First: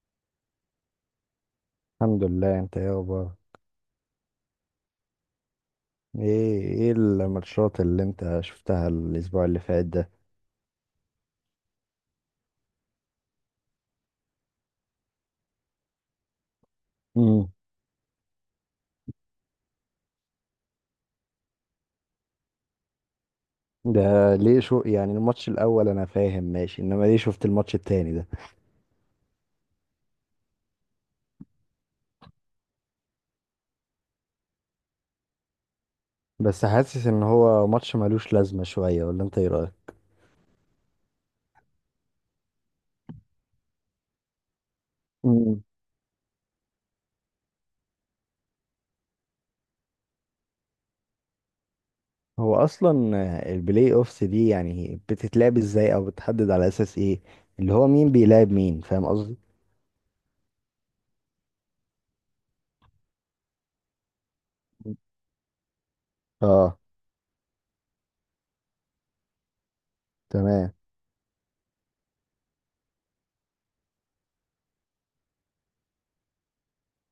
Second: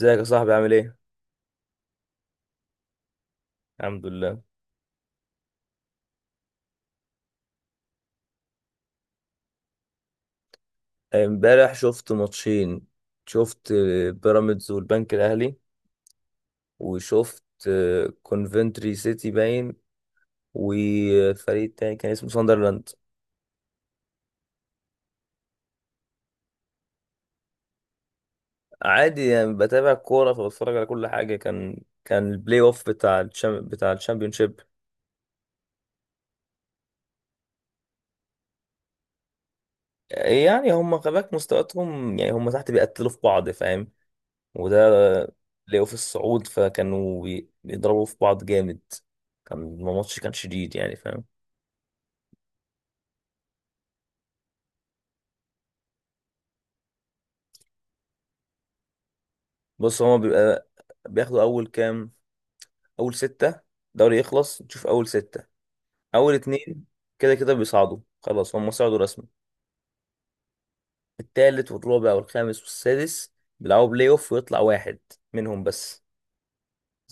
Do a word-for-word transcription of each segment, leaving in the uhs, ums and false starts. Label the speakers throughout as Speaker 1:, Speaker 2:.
Speaker 1: ازيك يا صاحبي، عامل ايه؟
Speaker 2: الحمد لله، انت ايه اخبارك؟
Speaker 1: الحمد لله.
Speaker 2: ايه ايه الماتشات اللي انت شفتها الاسبوع اللي فات ده؟
Speaker 1: امبارح شفت ماتشين. شفت آه، بيراميدز والبنك الاهلي. وشفت
Speaker 2: امم.
Speaker 1: آه، كونفنتري سيتي باين. وفريق تاني كان اسمه ساندرلاند.
Speaker 2: ده ليه شو يعني الماتش الاول؟ انا فاهم ماشي، انما ليه شفت الماتش التاني ده؟
Speaker 1: عادي، يعني بتابع كورة فبتفرج على كل حاجة. كان كان البلاي اوف بتاع الشام بتاع الشامبيونشيب.
Speaker 2: بس حاسس ان هو ماتش ملوش لازمة شوية، ولا انت ايه رأيك؟
Speaker 1: يعني هم خباك مستوياتهم، يعني هم تحت بيقتلوا في بعض، فاهم. وده
Speaker 2: امم.
Speaker 1: بلاي اوف الصعود، فكانوا بي- بيضربوا في بعض جامد. كان الماتش كان شديد، يعني فاهم.
Speaker 2: هو اصلا البلاي اوفس دي يعني بتتلعب ازاي، او بتحدد على اساس ايه؟ اللي هو مين بيلعب مين، فاهم قصدي؟
Speaker 1: بص، هما بيبقى بياخدوا اول كام، اول ستة. دوري يخلص تشوف اول ستة، اول
Speaker 2: اه.
Speaker 1: اتنين كده كده بيصعدوا خلاص، هما صعدوا رسمي.
Speaker 2: تمام،
Speaker 1: التالت والرابع والخامس والسادس بيلعبوا بلاي اوف ويطلع واحد منهم بس.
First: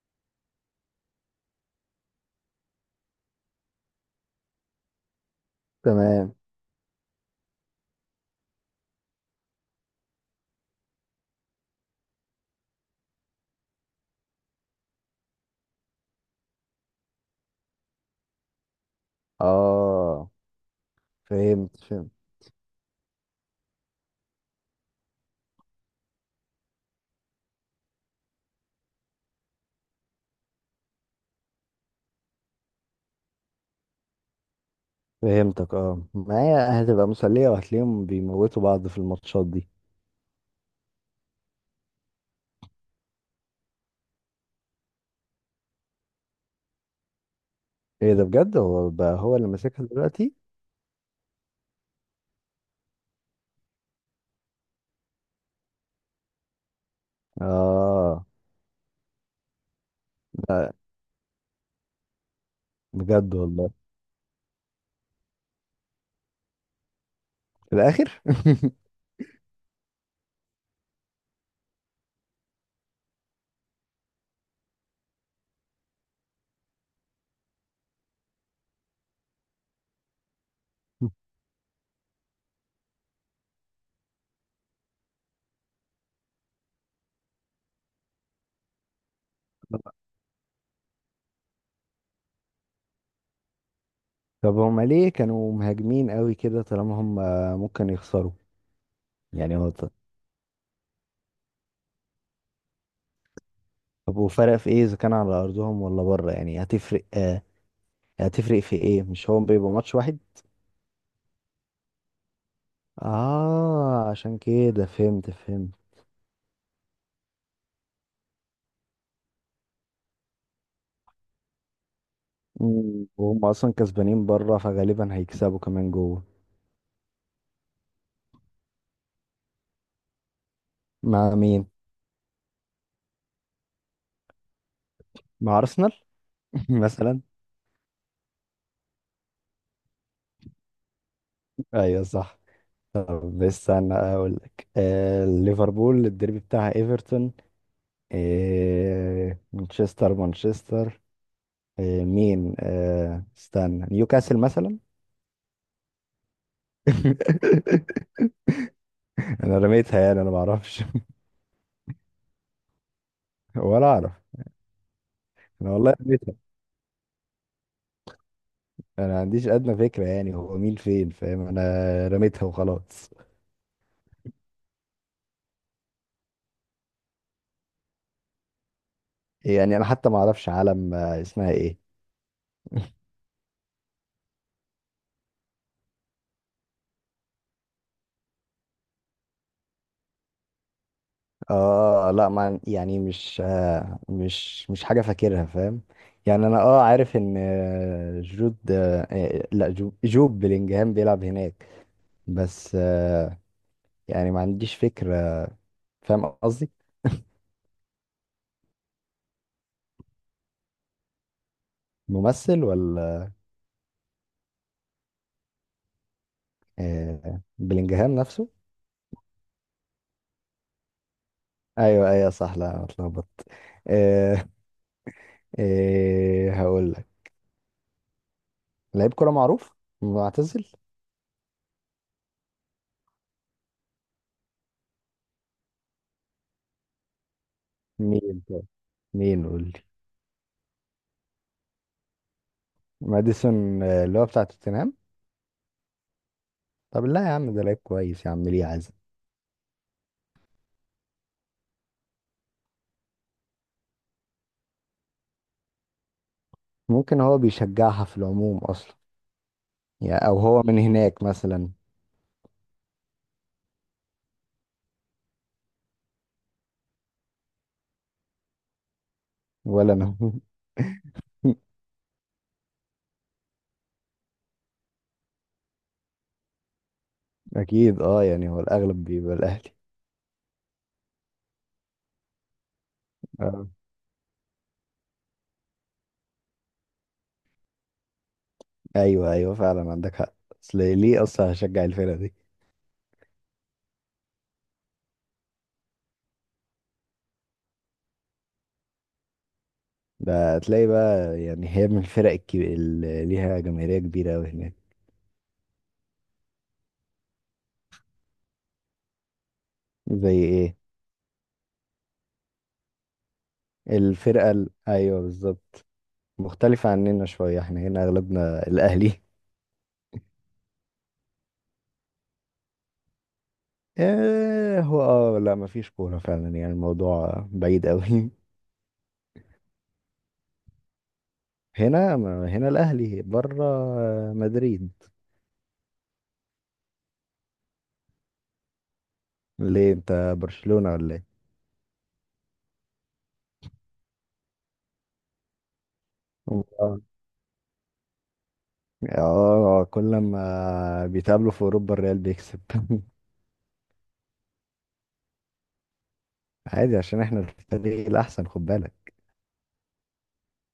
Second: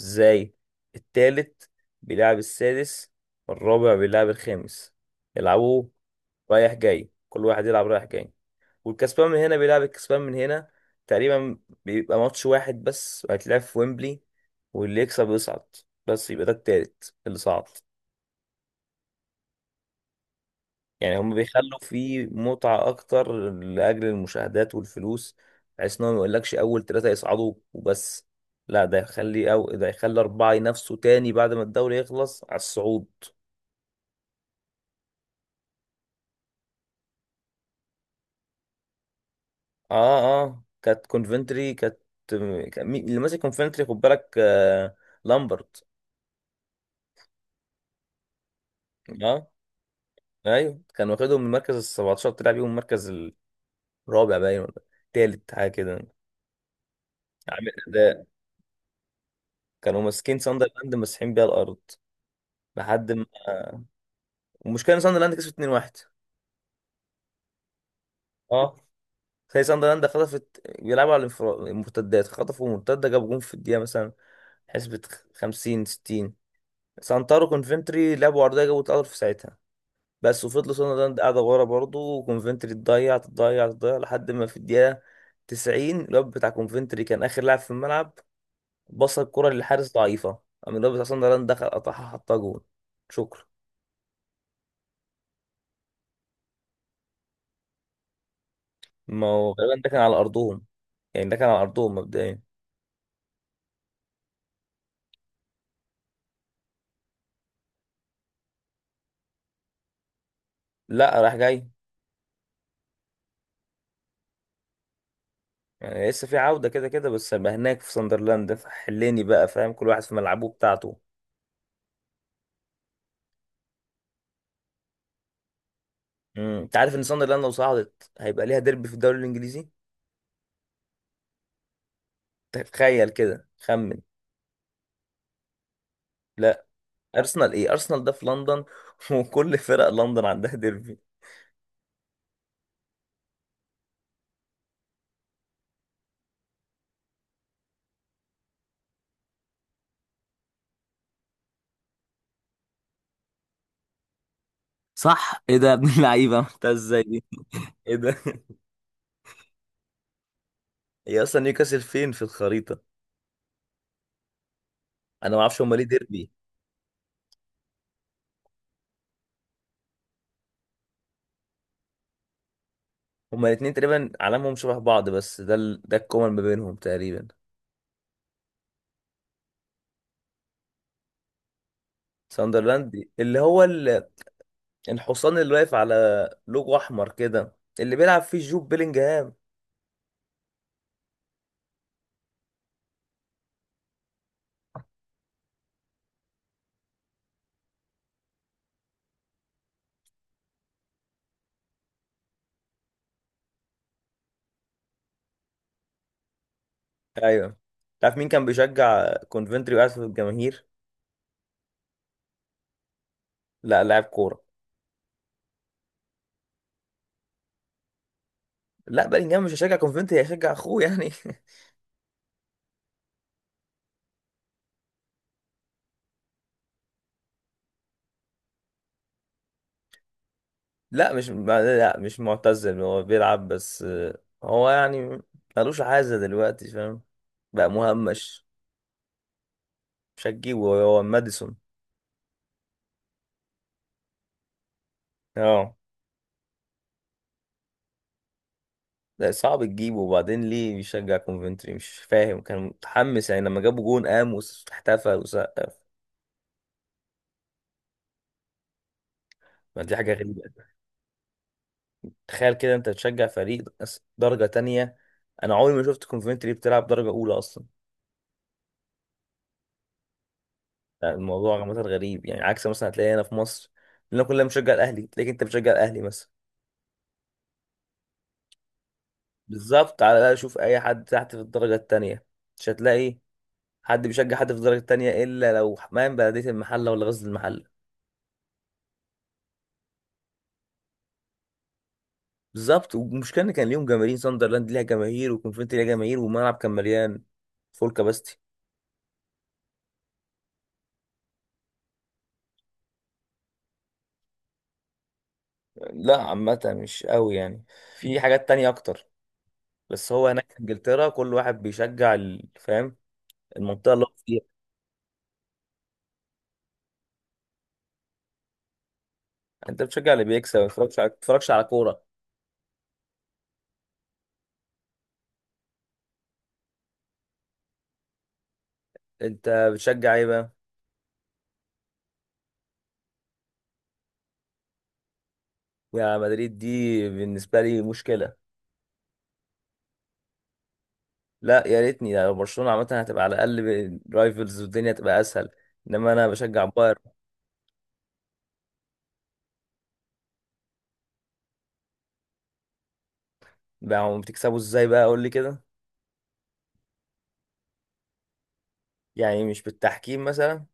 Speaker 1: ازاي؟ التالت بيلعب السادس، والرابع بيلعب الخامس. يلعبوا
Speaker 2: تمام.
Speaker 1: رايح جاي، كل واحد يلعب رايح جاي. والكسبان من هنا بيلعب الكسبان من هنا تقريبا. بيبقى ماتش واحد بس هيتلعب في ويمبلي، واللي يكسب يصعد. بس يبقى ده التالت اللي صعد.
Speaker 2: اه.
Speaker 1: يعني هم
Speaker 2: فهمت،
Speaker 1: بيخلوا
Speaker 2: فهمت.
Speaker 1: فيه متعة أكتر لأجل المشاهدات والفلوس، بحيث إنهم ميقولكش أول تلاتة يصعدوا وبس، لا ده يخلي أو ده يخلي أربعة ينافسوا تاني بعد ما الدوري يخلص على الصعود.
Speaker 2: فهمتك، اه، ما هي هتبقى مسلية وهتلاقيهم بيموتوا بعض في الماتشات دي.
Speaker 1: آه، آه. كانت كونفنتري كانت، كان مين- اللي ماسك كونفنتري، خد بالك؟ آه، لامبرت.
Speaker 2: ايه ده بجد، هو بقى هو
Speaker 1: اه،
Speaker 2: اللي ماسكها دلوقتي؟
Speaker 1: ايوه، كان واخدهم من المركز ال سبعتاشر، طلع بيهم المركز الرابع باين، ولا التالت، حاجه كده. عامل اداء.
Speaker 2: اه.
Speaker 1: كانوا ماسكين
Speaker 2: لا.
Speaker 1: ساندرلاند مسحين بيها الارض لحد ما.
Speaker 2: بجد والله؟
Speaker 1: والمشكله ان ساندرلاند كسبت اتنين واحد.
Speaker 2: في الاخر.
Speaker 1: اه، زي ساندرلاند خطفت، بيلعبوا على الانفرا- المرتدات. خطفوا مرتده، جابوا جون في الدقيقه مثلا، حسبة خمسين ستين. سانتارو كونفنتري لعبوا عرضيه، جابوا اتقدر في ساعتها بس. وفضلوا ساندرلاند قاعده ورا برضه، وكونفنتري تضيع تضيع تضيع لحد ما في الدقيقه تسعين الواد بتاع كونفنتري كان اخر لاعب في الملعب. بص الكرة للحارس ضعيفة، قام الواد بتاع صن دخل قطعها حطها جون. شكرا.
Speaker 2: طب هما ليه كانوا مهاجمين قوي كده طالما هم ممكن يخسروا؟
Speaker 1: ما هو
Speaker 2: يعني هو
Speaker 1: غالبا
Speaker 2: ط-
Speaker 1: ده كان على أرضهم. يعني ده كان على أرضهم مبدئيا.
Speaker 2: طب وفرق في ايه اذا كان على ارضهم ولا بره؟ يعني هتفرق آه، هتفرق في ايه؟ مش هو بيبقى ماتش واحد؟
Speaker 1: لا، راح جاي.
Speaker 2: اه، عشان كده فهمت، فهمت.
Speaker 1: يعني لسه في عودة كده كده، بس هيبقى هناك في ساندرلاند، حليني بقى، فاهم؟ كل واحد في ملعبه بتاعته.
Speaker 2: مم، وهم اصلا كسبانين بره، فغالبا هيكسبوا كمان جوه.
Speaker 1: امم انت عارف ان ساندرلاند لو صعدت هيبقى ليها ديربي في الدوري الانجليزي؟
Speaker 2: مع مين؟
Speaker 1: تخيل كده، خمن.
Speaker 2: مع أرسنال.
Speaker 1: لا.
Speaker 2: مثلا؟
Speaker 1: ارسنال ايه؟ ارسنال ده في لندن، وكل فرق لندن عندها ديربي.
Speaker 2: أيوه، صح. طب استنى أقول لك، آه ليفربول الديربي بتاعها إيفرتون. آه، مانشستر، مانشستر. آه، مين؟ آه استنى نيوكاسل مثلا؟
Speaker 1: صح. ايه ده يا ابن اللعيبه، عملتها ازاي دي؟ ايه ده؟
Speaker 2: أنا رميتها يعني، أنا معرفش.
Speaker 1: هي اصلا نيوكاسل فين في الخريطة؟
Speaker 2: ولا أعرف.
Speaker 1: انا ما اعرفش
Speaker 2: أنا
Speaker 1: هما ليه
Speaker 2: والله
Speaker 1: ديربي.
Speaker 2: رميتها. أنا ما عنديش أدنى فكرة يعني هو مين فين، فاهم؟ أنا رميتها وخلاص.
Speaker 1: هما الاثنين تقريبا علامهم شبه بعض، بس ده ال... ده الكومن ما بينهم تقريبا.
Speaker 2: يعني أنا حتى ما أعرفش علم، آه، اسمها إيه.
Speaker 1: ساندرلاند اللي هو ال... الحصان اللي واقف على لوجو احمر كده، اللي بيلعب فيه جوب بيلينجهام.
Speaker 2: اه، لا، ما يعني مش آه مش مش حاجة فاكرها، فاهم؟ يعني انا اه عارف ان آه، جود، آه آه، لا، جو- جوب بلينجهام بيلعب هناك. بس، آه يعني ما عنديش فكرة، فاهم قصدي؟
Speaker 1: ايوه. تعرف مين كان بيشجع كونفنتري وقاعد في الجماهير؟
Speaker 2: ممثل ولا؟
Speaker 1: لا، لاعب كوره.
Speaker 2: آه، بلينجهام نفسه؟
Speaker 1: لا، بيلينجهام مش هيشجع كونفنتري، هيشجع اخوه يعني.
Speaker 2: ايوه، ايوه، صح، لا أنا اتلخبطت. آه. آه هقول لك. لعيب كرة معروف. معتزل.
Speaker 1: لا مش ما- لا، مش معتزل، هو بيلعب بس آه، هو يعني ملوش عازة دلوقتي، فاهم؟ بقى
Speaker 2: مين
Speaker 1: مهمش.
Speaker 2: طيب؟ مين؟ قول لي.
Speaker 1: مش هتجيبه، هو ماديسون.
Speaker 2: ماديسون، آه، اللي هو بتاع توتنهام.
Speaker 1: اه،
Speaker 2: طب لا يا عم، ده لعيب كويس يا عم، ليه عزم؟
Speaker 1: لا، صعب تجيبه، وبعدين ليه بيشجع كونفنتري مش فاهم، كان متحمس يعني لما جابوا جون قام واحتفل وسقف.
Speaker 2: ممكن هو بيشجعها في العموم اصلا.
Speaker 1: ما دي حاجة
Speaker 2: يعني او
Speaker 1: غريبة.
Speaker 2: هو من هناك مثلا.
Speaker 1: تخيل كده انت تشجع فريق أس- درجة تانية. انا عمري ما شفت كونفنتري بتلعب درجة اولى اصلا.
Speaker 2: ولا انا.
Speaker 1: يعني الموضوع عامة غريب، يعني عكس مثلا هتلاقي هنا في مصر. لنا كلنا بنشجع الاهلي، تلاقيك انت بتشجع الاهلي مثلا.
Speaker 2: اكيد اه، يعني هو الاغلب بيبقى الاهلي.
Speaker 1: بالظبط، على الاقل شوف اي حد تحت في الدرجة التانية، مش هتلاقي
Speaker 2: آه.
Speaker 1: حد بيشجع حد في الدرجة التانية الا لو حمام بلدية المحلة ولا غزل المحلة.
Speaker 2: ايوه، ايوه، فعلا عندك حق. اصل ليه اصلا هشجع الفرقه دي؟
Speaker 1: بالظبط. والمشكله ان كان ليهم جماهير، ساندرلاند ليها جماهير وكونفنتي ليها جماهير والملعب كان مليان، فول كاباستي.
Speaker 2: ده تلاقي بقى، يعني هي من الفرق الكبيرة اللي ليها جماهيريه كبيره قوي هناك؟
Speaker 1: لا، عامه مش قوي يعني. في حاجات تانية اكتر. بس هو
Speaker 2: زي
Speaker 1: هناك في
Speaker 2: ايه؟
Speaker 1: انجلترا كل واحد بيشجع ال- فاهم؟ المنطقه اللي هو فيها.
Speaker 2: الفرقه ال... ايوه، بالظبط. مختلفه عننا شويه، احنا هنا اغلبنا الاهلي.
Speaker 1: انت بتشجع اللي بيكسب، ما بتتفرجش على ما بتتفرجش على كوره.
Speaker 2: آه، هو اه لا، مفيش كورة فعلا، يعني الموضوع بعيد قوي.
Speaker 1: انت بتشجع ايه بقى؟
Speaker 2: هنا هنا الأهلي، بره مدريد.
Speaker 1: يا مدريد دي بالنسبه لي مشكله.
Speaker 2: ليه، انت برشلونة ولا ايه؟
Speaker 1: لا، يا ريتني لو برشلونه، عامه هتبقى على الاقل رايفلز والدنيا تبقى اسهل. انما انا بشجع
Speaker 2: اه.
Speaker 1: بايرن.
Speaker 2: آه، كل ما بيتقابلوا في أوروبا الريال بيكسب.
Speaker 1: بقى هم بتكسبوا ازاي بقى؟ قول لي كده.
Speaker 2: عادي عشان احنا الفريق الأحسن، خد بالك.
Speaker 1: يعني مش بالتحكيم مثلا؟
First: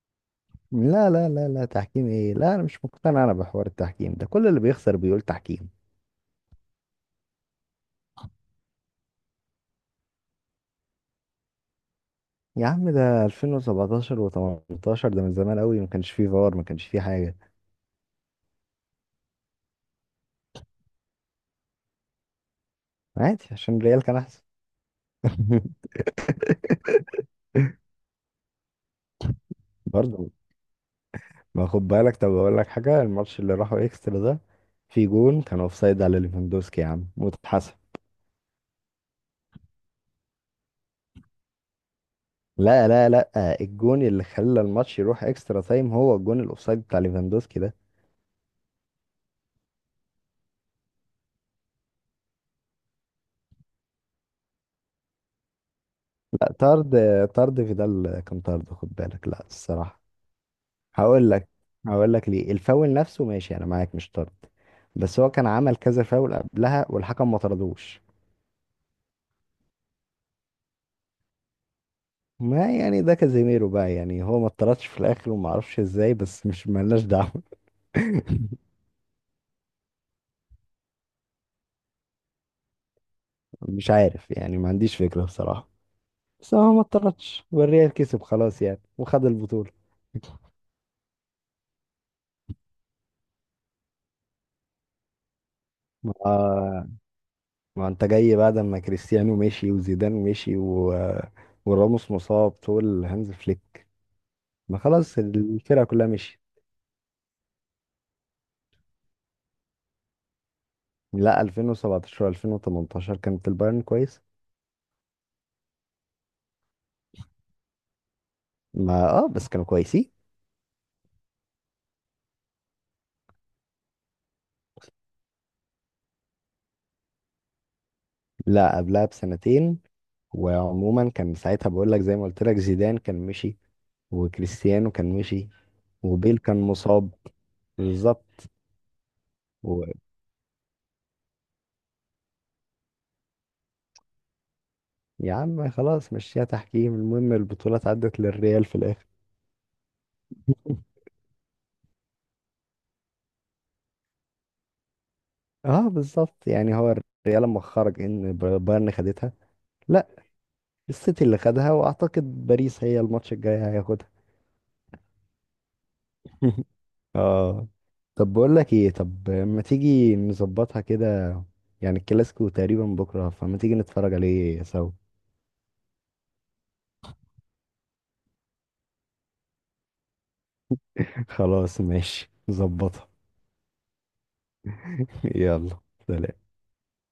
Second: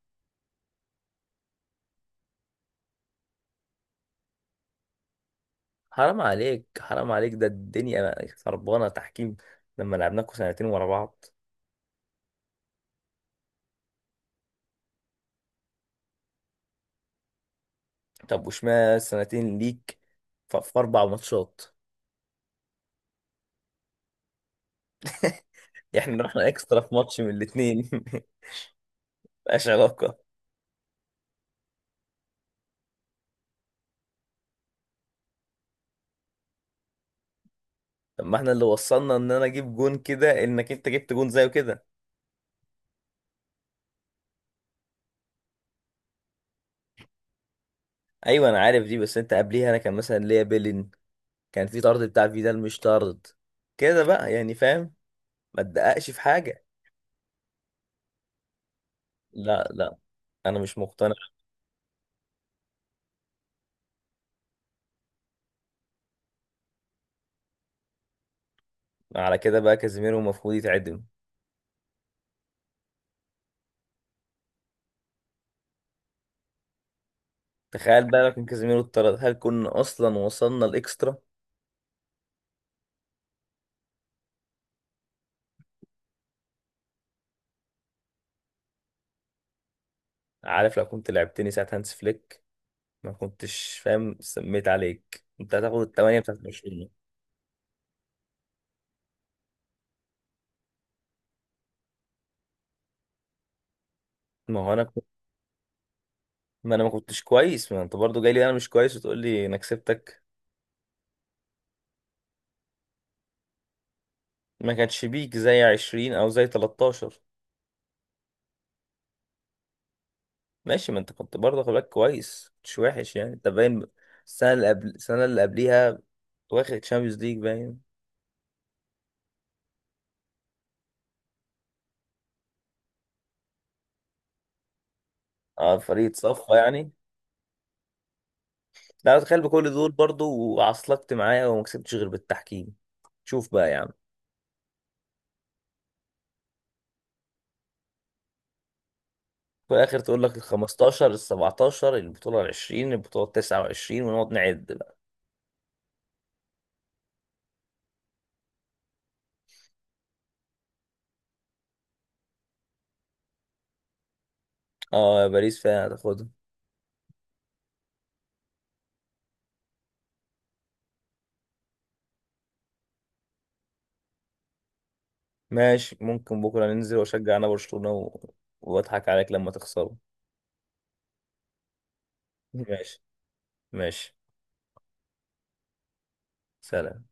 Speaker 2: لا، لا، لا، لا، تحكيم ايه؟ لا انا مش مقتنع، انا بحوار التحكيم ده كل اللي بيخسر بيقول تحكيم.
Speaker 1: حرام عليك، حرام عليك، ده الدنيا خربانه تحكيم. لما لعبناكوا سنتين ورا بعض.
Speaker 2: يا عم ده ألفين وسبعتاشر و18، ده من زمان قوي، ما كانش فيه فار، ما كانش فيه حاجة.
Speaker 1: طب وشمال سنتين ليك، ف- في اربع ماتشات.
Speaker 2: عادي عشان الريال كان أحسن.
Speaker 1: احنا رحنا اكسترا في ماتش من الاتنين، مبقاش علاقه.
Speaker 2: برضه. ما خد بالك، طب اقول لك حاجه، الماتش اللي راحوا اكسترا ده في جون كان اوفسايد على ليفاندوسكي يا عم واتحسب.
Speaker 1: طب ما احنا اللي وصلنا ان انا اجيب جون كده انك انت جبت جون زيه كده.
Speaker 2: لا، لا، لا، الجون اللي خلى الماتش يروح اكسترا تايم هو الجون الاوفسايد بتاع ليفاندوسكي ده.
Speaker 1: ايوه انا عارف دي، بس انت قبليها انا كان مثلا ليا بيلين، كان في طرد بتاع فيدال، مش طرد كده بقى، يعني فاهم. ما تدققش في
Speaker 2: لا،
Speaker 1: حاجه.
Speaker 2: طرد، طرد فيدال كان طرد خد بالك، لا
Speaker 1: لا لا،
Speaker 2: الصراحه.
Speaker 1: انا مش مقتنع.
Speaker 2: هقول لك، هقول لك ليه، الفاول نفسه ماشي انا معاك مش طرد. بس هو كان عمل كذا فاول قبلها والحكم ما طردوش.
Speaker 1: على كده بقى كازيميرو المفروض يتعدم.
Speaker 2: ما يعني ده كازيميرو بقى، يعني هو ما اتطردش في الاخر وما اعرفش ازاي، بس مش ملناش دعوه.
Speaker 1: تخيل بقى لو كان كازيميرو اتطرد، هل كنا اصلا وصلنا الاكسترا؟
Speaker 2: مش عارف، يعني ما عنديش فكرة بصراحة. بس هو ما اتطردش والريال كسب خلاص يعني، وخد البطولة.
Speaker 1: عارف لو كنت لعبتني ساعة هانس فليك، ما كنتش فاهم سميت عليك، انت هتاخد الثمانية بتاعت
Speaker 2: ما
Speaker 1: برشلونة.
Speaker 2: ما انت جاي بعد ما كريستيانو مشي وزيدان مشي و... وراموس مصاب، تقول هانز فليك؟
Speaker 1: ما هو
Speaker 2: ما
Speaker 1: انا كنت.
Speaker 2: خلاص الفرقة كلها مشيت.
Speaker 1: ما انا ما كنتش كويس، ما انت برضو جاي لي انا مش كويس وتقول لي انا كسبتك.
Speaker 2: لا، ألفين وسبعتاشر ألفين وتمنتاشر كانت البايرن كويس.
Speaker 1: ما كانش بيك زي عشرين او زي تلتاشر.
Speaker 2: ما، اه، بس كانوا كويسين.
Speaker 1: ماشي، ما انت كنت برضه، خد بالك، كويس مش وحش يعني، انت باين. السنة اللي قبل السنة اللي قبليها واخد تشامبيونز ليج باين.
Speaker 2: لا، قبلها بسنتين. وعموما كان ساعتها، بقول لك زي ما قلت لك، زيدان كان مشي، وكريستيانو كان مشي،
Speaker 1: اه، فريق
Speaker 2: وبيل
Speaker 1: صفى
Speaker 2: كان
Speaker 1: يعني.
Speaker 2: مصاب. بالظبط.
Speaker 1: لا، تخيل بكل دول برضو وعصلكت معايا وما كسبتش غير بالتحكيم. شوف بقى يا عم.
Speaker 2: يا عم خلاص، مشيها تحكيم، المهم البطولة عدت للريال في الآخر.
Speaker 1: في الاخر تقول لك ال الخمستاشر ال السبعتاشر البطوله ال العشرين البطوله ال التسعة والعشرين ونقعد نعد بقى.
Speaker 2: اه، بالظبط، يعني هو الريال لما خرج ان ب- بايرن خدتها، لا، السيتي اللي خدها، واعتقد باريس هي الماتش الجاي هياخدها.
Speaker 1: اه، يا باريس فعلا هتاخدها.
Speaker 2: اه. طب بقول لك ايه، طب ما تيجي نظبطها كده؟ يعني الكلاسيكو تقريبا بكرة، فما تيجي نتفرج عليه سوا؟
Speaker 1: ماشي، ممكن بكره ننزل واشجع انا برشلونه و... واضحك عليك لما تخسره.
Speaker 2: خلاص ماشي،
Speaker 1: ماشي.
Speaker 2: نظبطها.
Speaker 1: ماشي.
Speaker 2: يلا. سلام.
Speaker 1: سلام.